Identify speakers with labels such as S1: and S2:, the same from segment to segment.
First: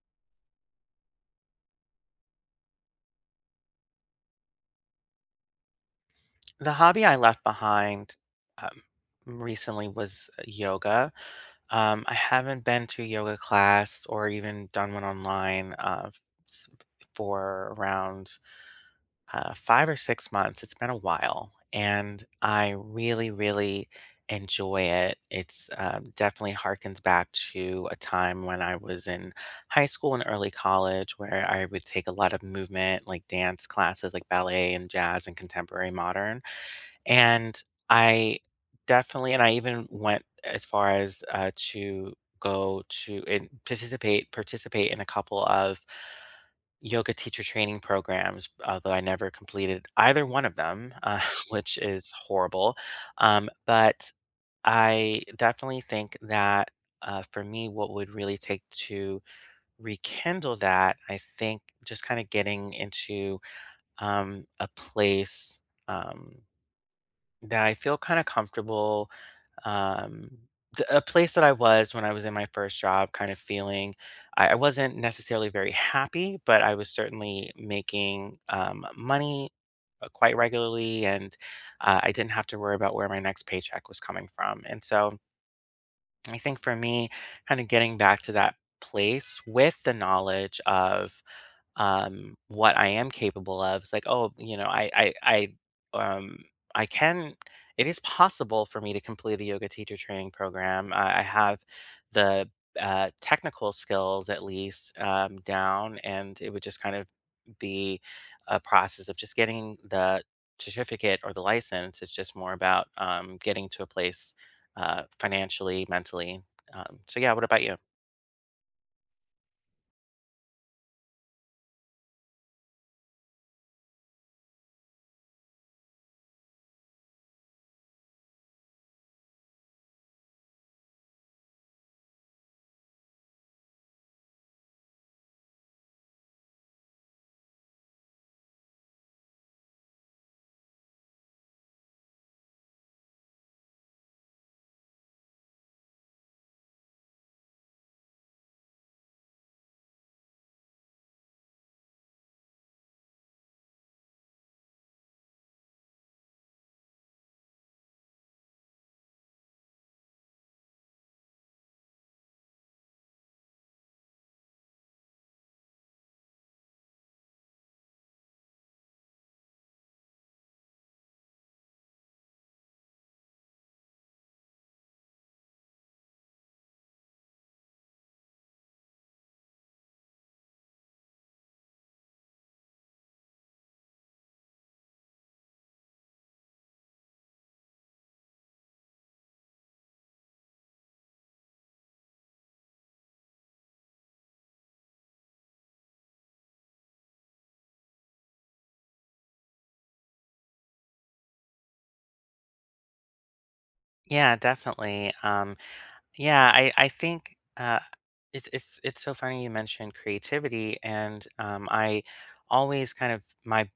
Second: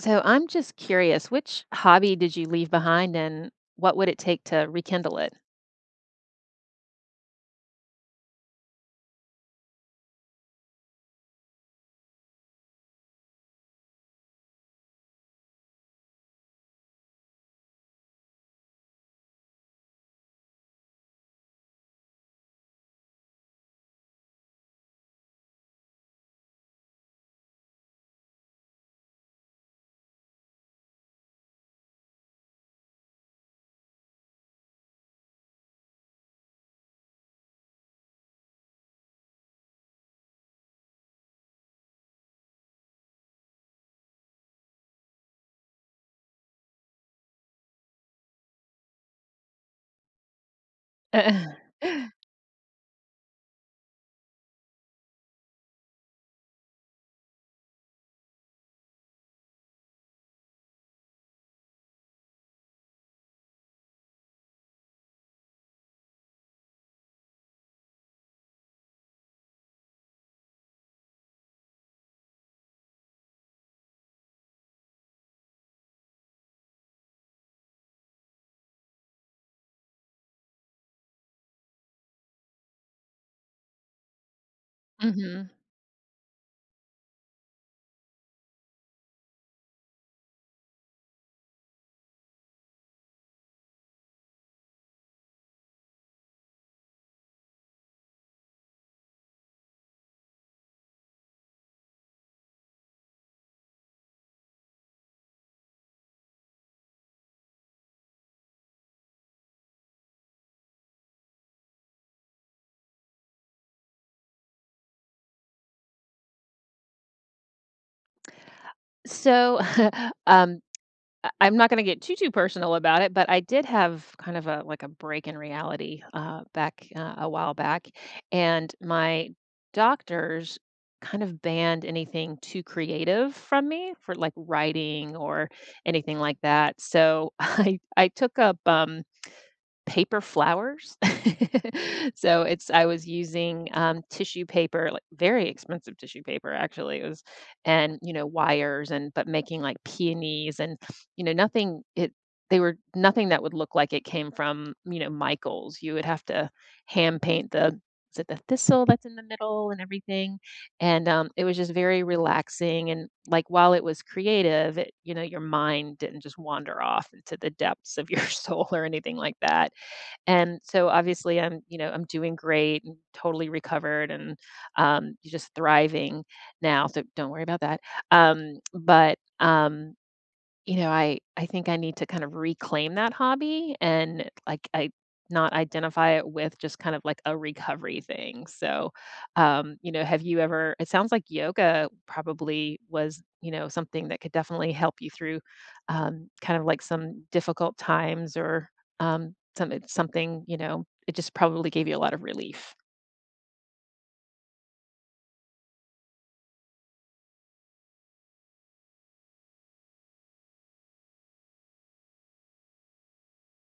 S1: So I'm just curious, which hobby did you leave behind and what would it take to rekindle it?
S2: The hobby I left behind um, recently was yoga. I haven't been to a yoga class or even done one online s- for around 5 or 6 months. It's been a while, and I really, really enjoy it. It's definitely harkens back to a time when I was in high school and early college where I would take a lot of movement, like dance classes, like ballet and jazz and contemporary modern and I definitely and I even went as far as, to go to and participate in a couple of yoga teacher training programs, although I never completed either one of them, which is horrible. But I definitely think that, for me, what would really take to rekindle that, I think just kinda getting into, a place, um that I feel kinda comfortable, um, th a place that I was when I was in my first job, kind of feeling I wasn't necessarily very happy, but I was certainly making, money, quite regularly, and, I didn't have to worry about where my next paycheck was coming from, and so,
S1: Hmm.
S2: I think for me, kinda getting back to that place with the knowledge of what I am capable of. It's like, oh, you know, um, I can. It is possible for me to complete a yoga teacher training program. I have the technical skills at least down, and it would just kind of be a process of just getting the certificate or the license. It's just more about getting to a place financially, mentally. So yeah, what about you?
S1: So um, I'm not going to get too, too personal about it, but I did have kind of a like a break in reality, back, a while back. And my doctors kind of banned anything too creative from me for like writing or anything like that. So I took up, paper flowers. So it's I was using, tissue paper, like, very expensive tissue paper, actually, it was, and wires, and but making, like, peonies, and you know, nothing it they were nothing that would look like it came from, Michaels. You would have to hand paint the is it the thistle that's in the middle and everything? And, it was just very relaxing and, like, while it was creative, your mind didn't just wander off into the depths of your soul or anything like that. And so obviously I'm doing great and totally recovered and just thriving now. So don't worry about that. But I think I need to kind of reclaim that hobby, and like I not identify it with just kind of like a recovery thing. So, have you ever it sounds like yoga probably was, something that could definitely help you through kind of like some difficult times, or something, it just probably gave you a lot of relief.
S2: Yeah, definitely. Yeah, I think it's so funny you mentioned creativity, and I always kind of my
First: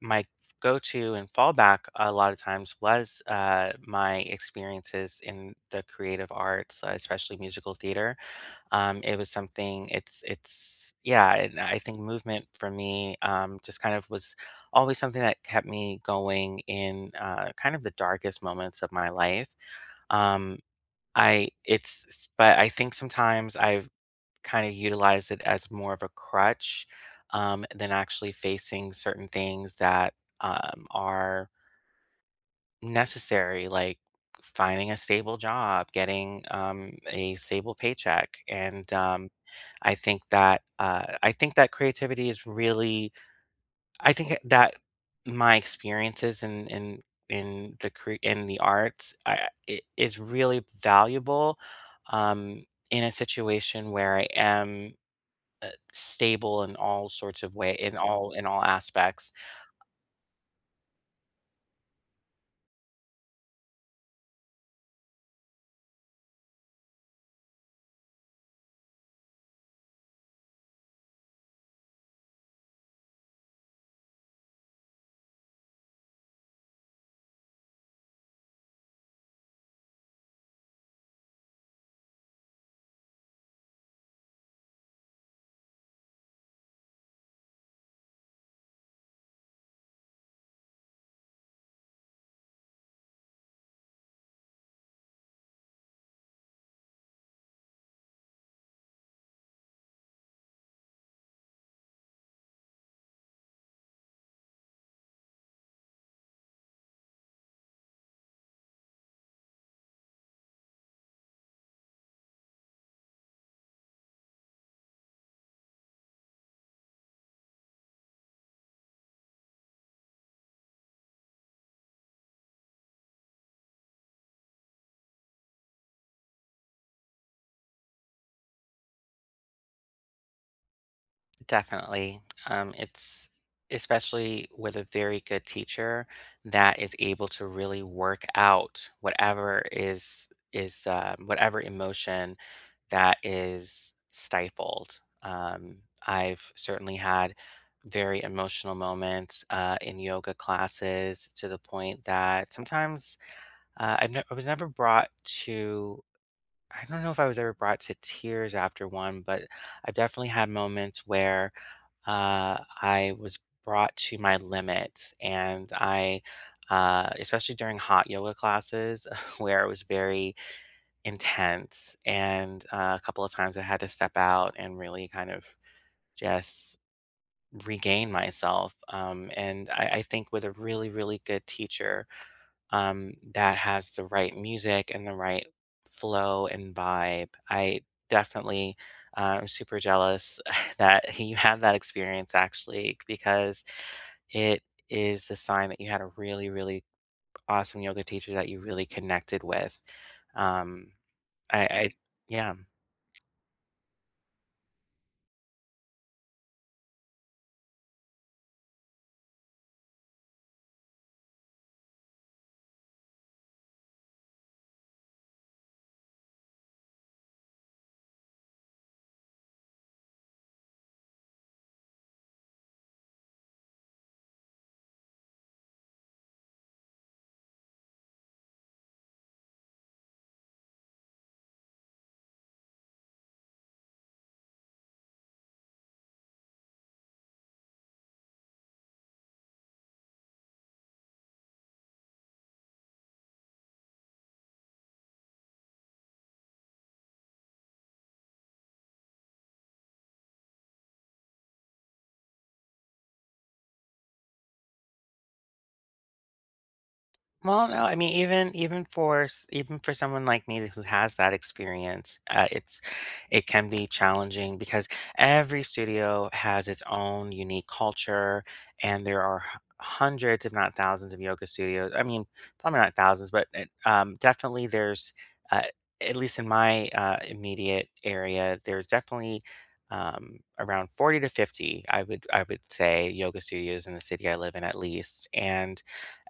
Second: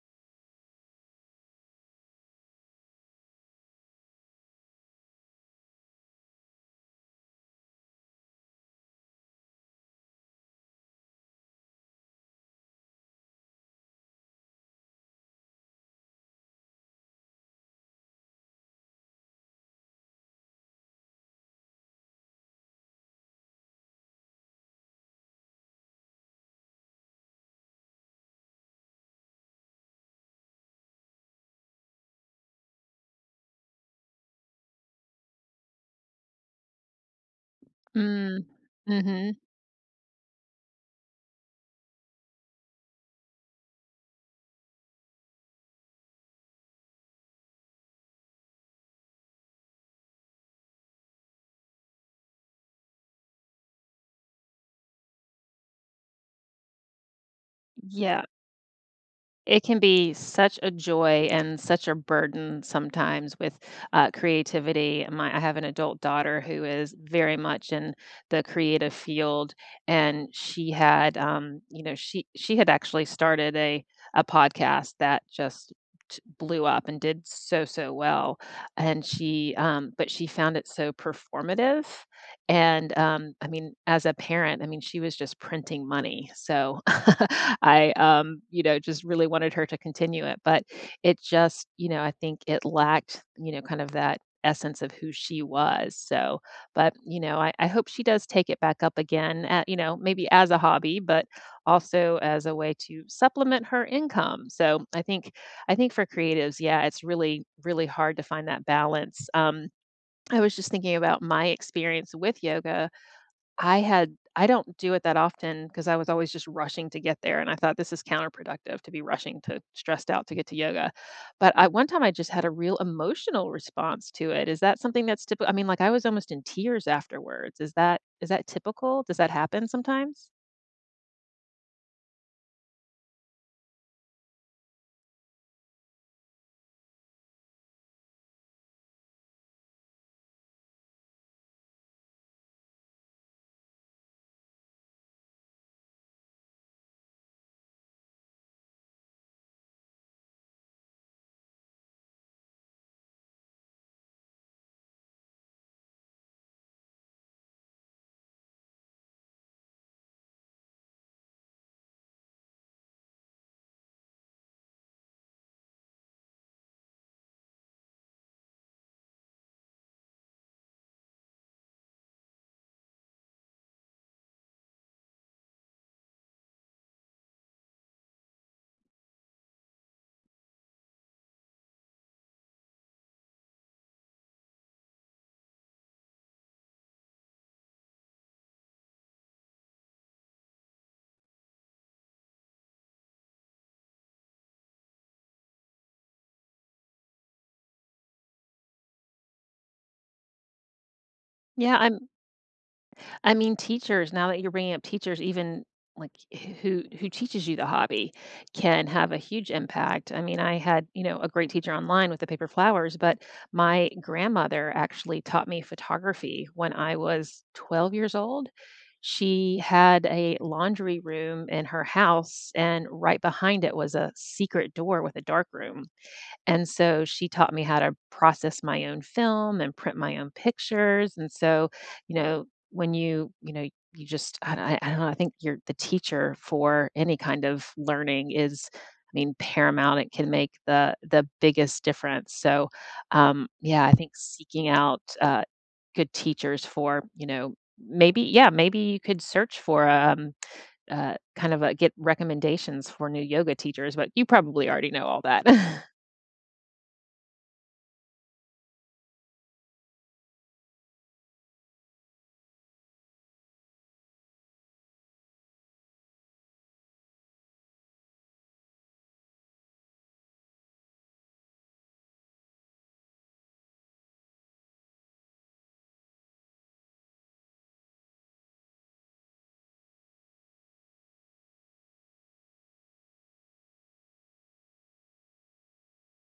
S2: my go-to and fallback a lot of times was my experiences in the creative arts, especially musical theater. It was something. It's yeah, and I think movement for me just kind of was always something that kept me going in kind of the darkest moments of my life. Um, I it's but I think sometimes I've kind of utilized it as more of a crutch than actually facing certain things that are necessary, like finding a stable job, getting a stable paycheck,
S1: Mm.
S2: and
S1: Mhm.
S2: I think that creativity is really I think that my experiences in the in the arts I, it is really valuable um, in a situation where I am stable in all sorts of way
S1: Yeah.
S2: in all aspects.
S1: It can be such a joy and such a burden sometimes with creativity. I have an adult daughter who is very much in the creative field, and she had, you know, she had actually started a podcast that just blew up and did so so well, and she, but she found it so performative and, I mean, as a parent, I mean, she was just printing money. So I just really wanted her to continue it. But it just, I think it lacked, kind of that essence of who she was. So, but, I hope she does take it back up again, at, maybe as a hobby, but also as a way to supplement her income. So I think for creatives, yeah, it's really, really hard to find that balance. I was just thinking about my experience with yoga. I don't do it that often because I was always just rushing to get there, and I thought this is counterproductive to be rushing to stressed out to get to yoga. But I one time I just had a real emotional response to it. Is that something that's typical? I mean, like, I was almost in tears afterwards. Is that typical? Does that happen sometimes?
S2: Definitely. It's especially with a very good teacher that is able to really work out whatever is whatever emotion that is stifled. I've certainly had very emotional moments in yoga classes to the point that sometimes I was never brought to I don't know if I was ever brought to tears after one, but I've definitely had moments where I was brought to my limits, and especially during hot yoga classes where it was very intense, and a couple of times I had to step out and really kind of just regain myself. And I think with a really, really good teacher, that has the right music and the right flow and vibe. I definitely am super jealous that you had that experience actually, because it is the sign that you had a really, really awesome yoga teacher that you really connected with. Um,
S1: Yeah.
S2: I yeah.
S1: I mean, teachers, now that you're bringing up teachers, even like who teaches you the hobby can have a huge impact. I mean, I had, a great teacher online with the paper flowers, but my grandmother actually taught me photography when I was 12 years old. She had a laundry room in her house, and right behind it was a secret door with a dark room. And so she taught me how to process my own film and print my own pictures. And so, you know, when you, you just, I, don't- I don't know, I think you're the teacher for any kind of learning is, I mean, paramount. It can make the biggest difference. So, yeah, I think seeking out good teachers for, maybe, yeah, maybe you could search for get recommendations for new yoga teachers, but you probably already know all that.
S2: Well, no, I mean, even even for someone like me who has that experience, it's it can be challenging because every studio has its own unique culture, and there are hundreds, if not thousands, of yoga studios. I mean, probably not thousands, but it, definitely there's, uh, at least in my immediate area, there's definitely around 40 to 50. I would say yoga studios in the city I live in at least, and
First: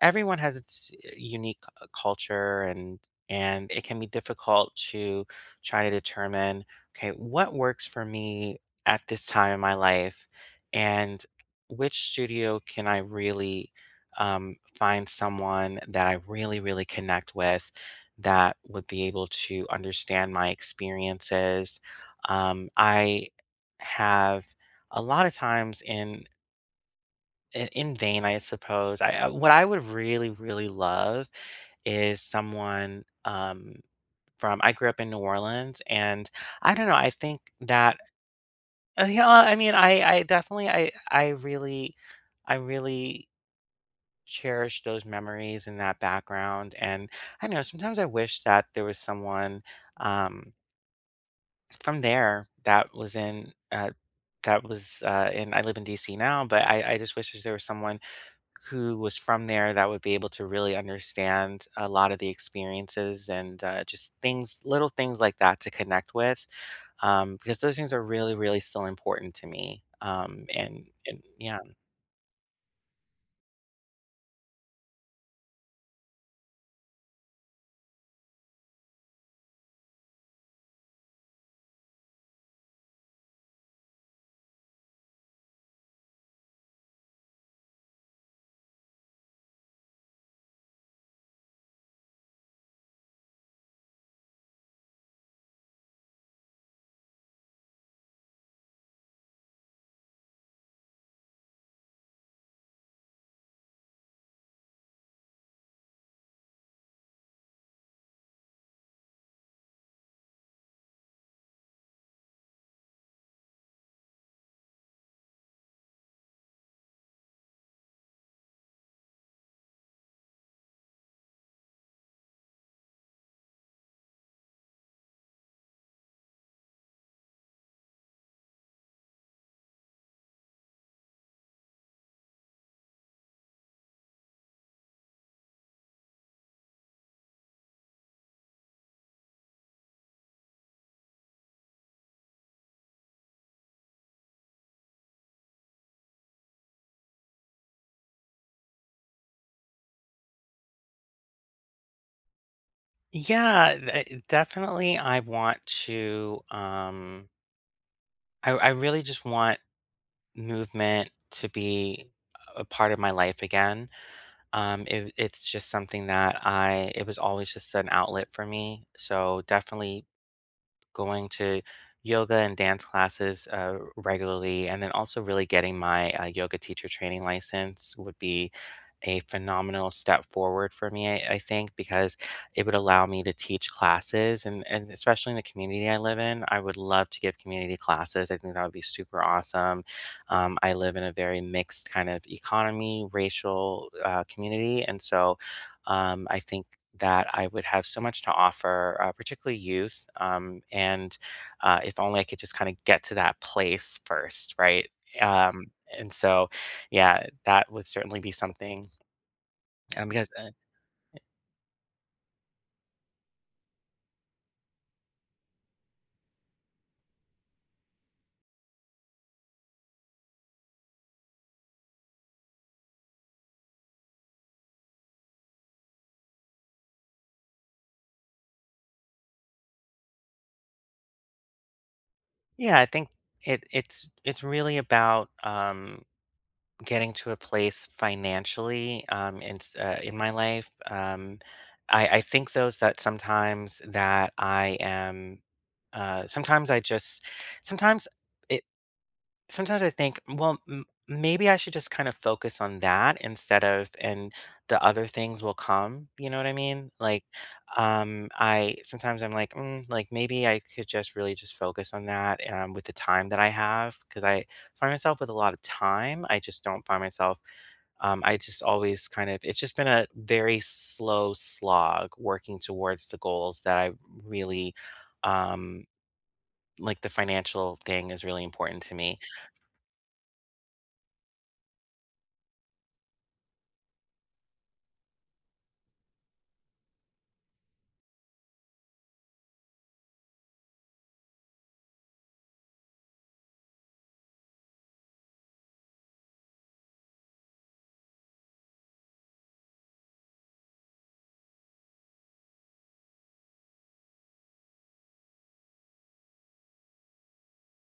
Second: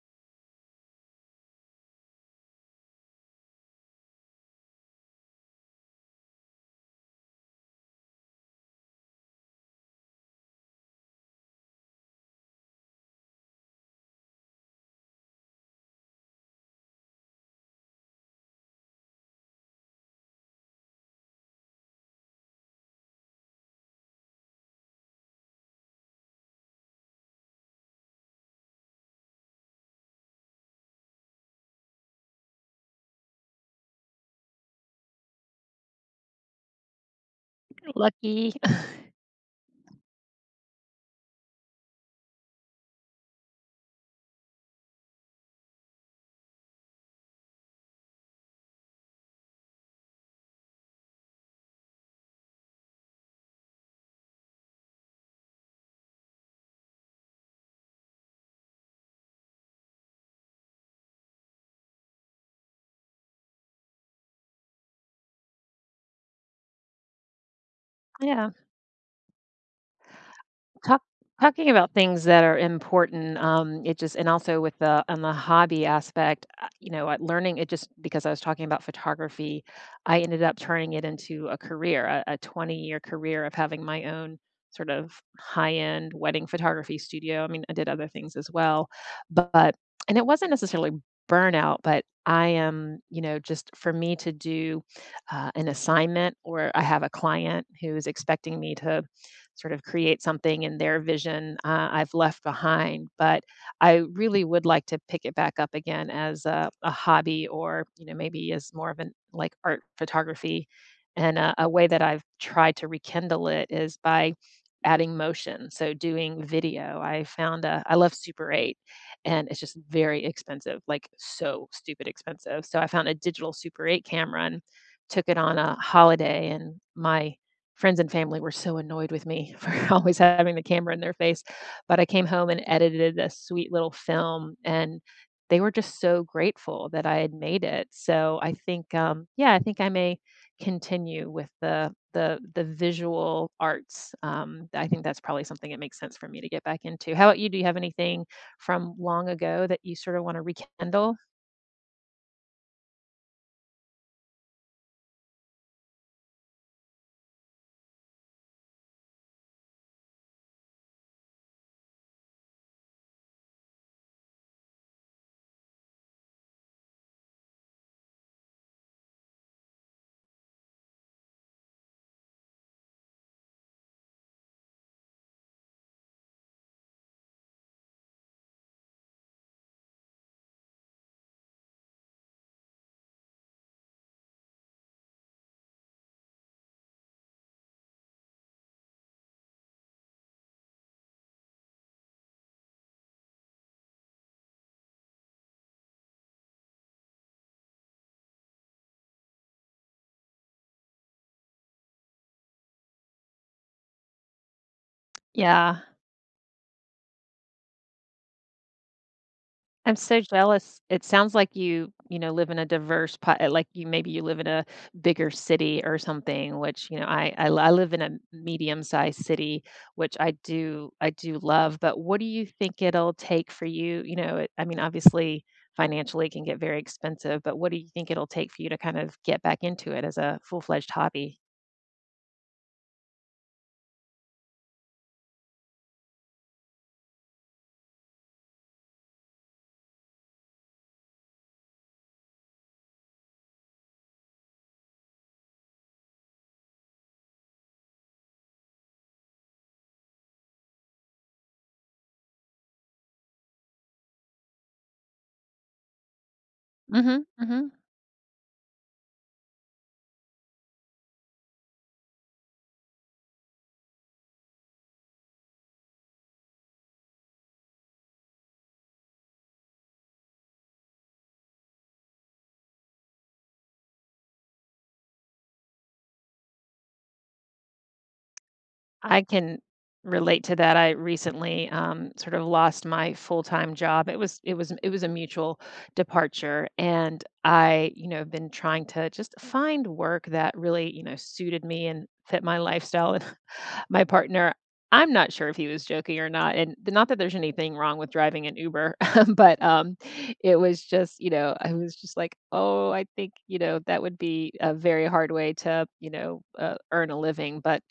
S2: everyone has its unique culture and it can be difficult to try to determine okay what works for me at this time in my life and which studio can I really find someone that I really really connect with that would be able to understand my experiences I have a lot of times in vain, I suppose. What I would really, really love is someone from. I grew up in New Orleans, and I don't know. I think that
S1: Lucky.
S2: yeah. I mean, I definitely I really I really cherish those memories and that background. And I don't know. Sometimes I wish that there was someone um, from there that was in. That was in. I live in DC now, but I just wish that there was someone who was from there that would be able to really understand a lot of the experiences and just things, little things like that to connect with, because those things are really,
S1: Yeah.
S2: really still important to me. Um, and,
S1: talk
S2: and yeah,
S1: talking about things that are important. Um it just and also with the on the hobby aspect, at learning, it just because I was talking about photography, I ended up turning it into a career, a 20-year career of having my own sort of high end wedding photography studio. I mean, I did other things as well, but and it wasn't necessarily burnout, but I am, just for me to do an assignment, or I have a client who is expecting me to sort of create something in their vision, I've left behind. But I really would like to pick it back up again as a hobby or, maybe as more of an like art photography. And a way that I've tried to rekindle it is by adding motion. So doing video. I love Super 8, and it's just very expensive, like so stupid expensive. So I found a digital Super 8 camera and took it on a holiday, and my friends and family were so annoyed with me for always having the camera in their face, but I came home and edited a sweet little film, and they were just so grateful that I had made it. So yeah, I think I may continue with the visual arts. I think that's probably something that makes sense for me to get back into. How about you? Do you have anything from long ago that you sort of want to rekindle?
S2: yeah, definitely. I want to. I really just want movement to be a part of my life again. It's just something that I. it was always just an outlet for me. So definitely going to yoga and dance classes regularly, and then also really getting my yoga teacher training license would be a phenomenal step forward for me, I think, because it would allow me to teach classes and especially in the community I live in. I would love to give community classes. I think that would be super awesome. I live in a very mixed kind of economy, racial community. And so I think that I would have so much to offer, particularly youth. And if only I could just kind of get to that place first, right? Um,
S1: Yeah.
S2: and so, yeah, that would certainly be something.
S1: I'm so
S2: Because
S1: jealous. It sounds like you, live in a diverse like, you maybe you live in a bigger city or something, which, I live in a medium-sized city, which I do, I do love, but what do you think it'll take for you, I mean, obviously financially it can get very expensive, but what do you think it'll take for you to kind of get back into it as a full-fledged hobby?
S2: Yeah, I think it's it's really about getting to a place financially in my life. I think those that sometimes that I am. Sometimes I just sometimes sometimes I think, well, maybe I should just kind of focus on that instead of, and the other things will come. You know what I mean? Like,
S1: Mhm. Mhm.
S2: I sometimes I'm like, mm, like maybe I could just really just focus on that with the time that I have because I find myself with a lot of time. I just don't find myself. I just always kind of. It's just been a very slow slog working towards the goals that I really. Um, like the financial thing is really important to me.
S1: I can relate to that. I recently, sort of lost my full time job. It was a mutual departure, and I, have been trying to just find work that really, suited me and fit my lifestyle. My partner, I'm not sure if he was joking or not, and not that there's anything wrong with driving an Uber, but, it was just, I was just like, "Oh, I think, that would be a very hard way to, earn a living," but,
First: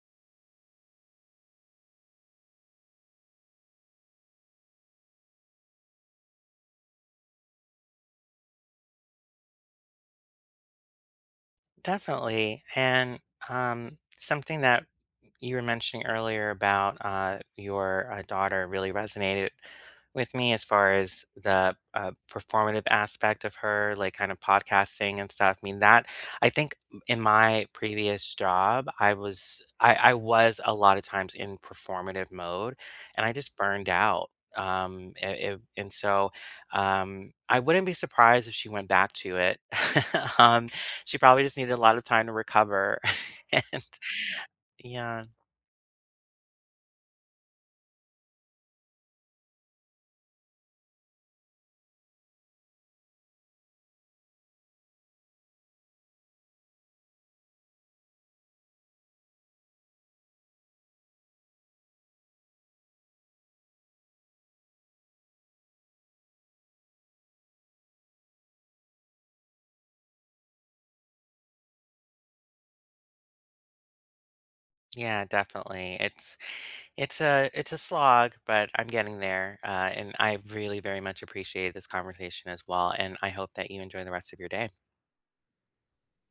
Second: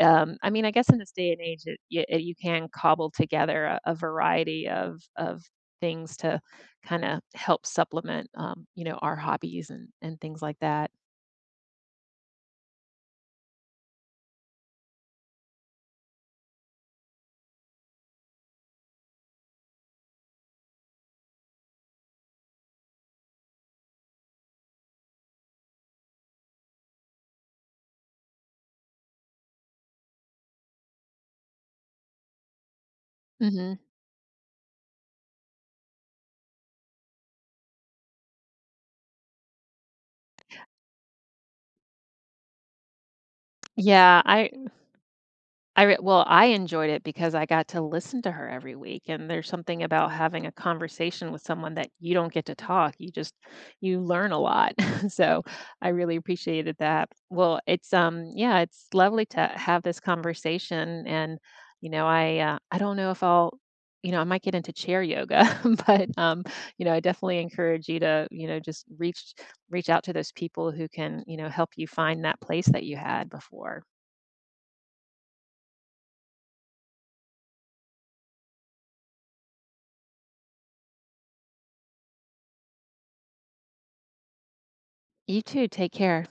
S1: I mean, I guess in this day and age, it y it you can cobble together a variety of things to kinda help supplement, our hobbies and things like that.
S2: Definitely. And something that you were mentioning earlier about your daughter really resonated with me as far as the performative aspect of her, like kind of podcasting and stuff. I mean that I think in my previous job, I was a lot of times in performative mode, and I just
S1: Mhm.
S2: burned out. And so I wouldn't be surprised if she went back to it. um, she probably just needed a lot of time to recover. and
S1: Yeah,
S2: yeah,
S1: I re well, I enjoyed it because I got to listen to her every week, and there's something about having a conversation with someone that you don't get to talk. You learn a lot. So, I really appreciated that. Well, yeah, it's lovely to have this conversation, and, I don't know if I'll you know, I might get into chair yoga, but, I definitely encourage you to, just reach out to those people who can, help you find that place that you had before.
S2: yeah, definitely. It's it's a slog, but I'm getting there. And I really very much appreciate this conversation as well. And I hope that you enjoy the rest of your day.
S1: You too, take care.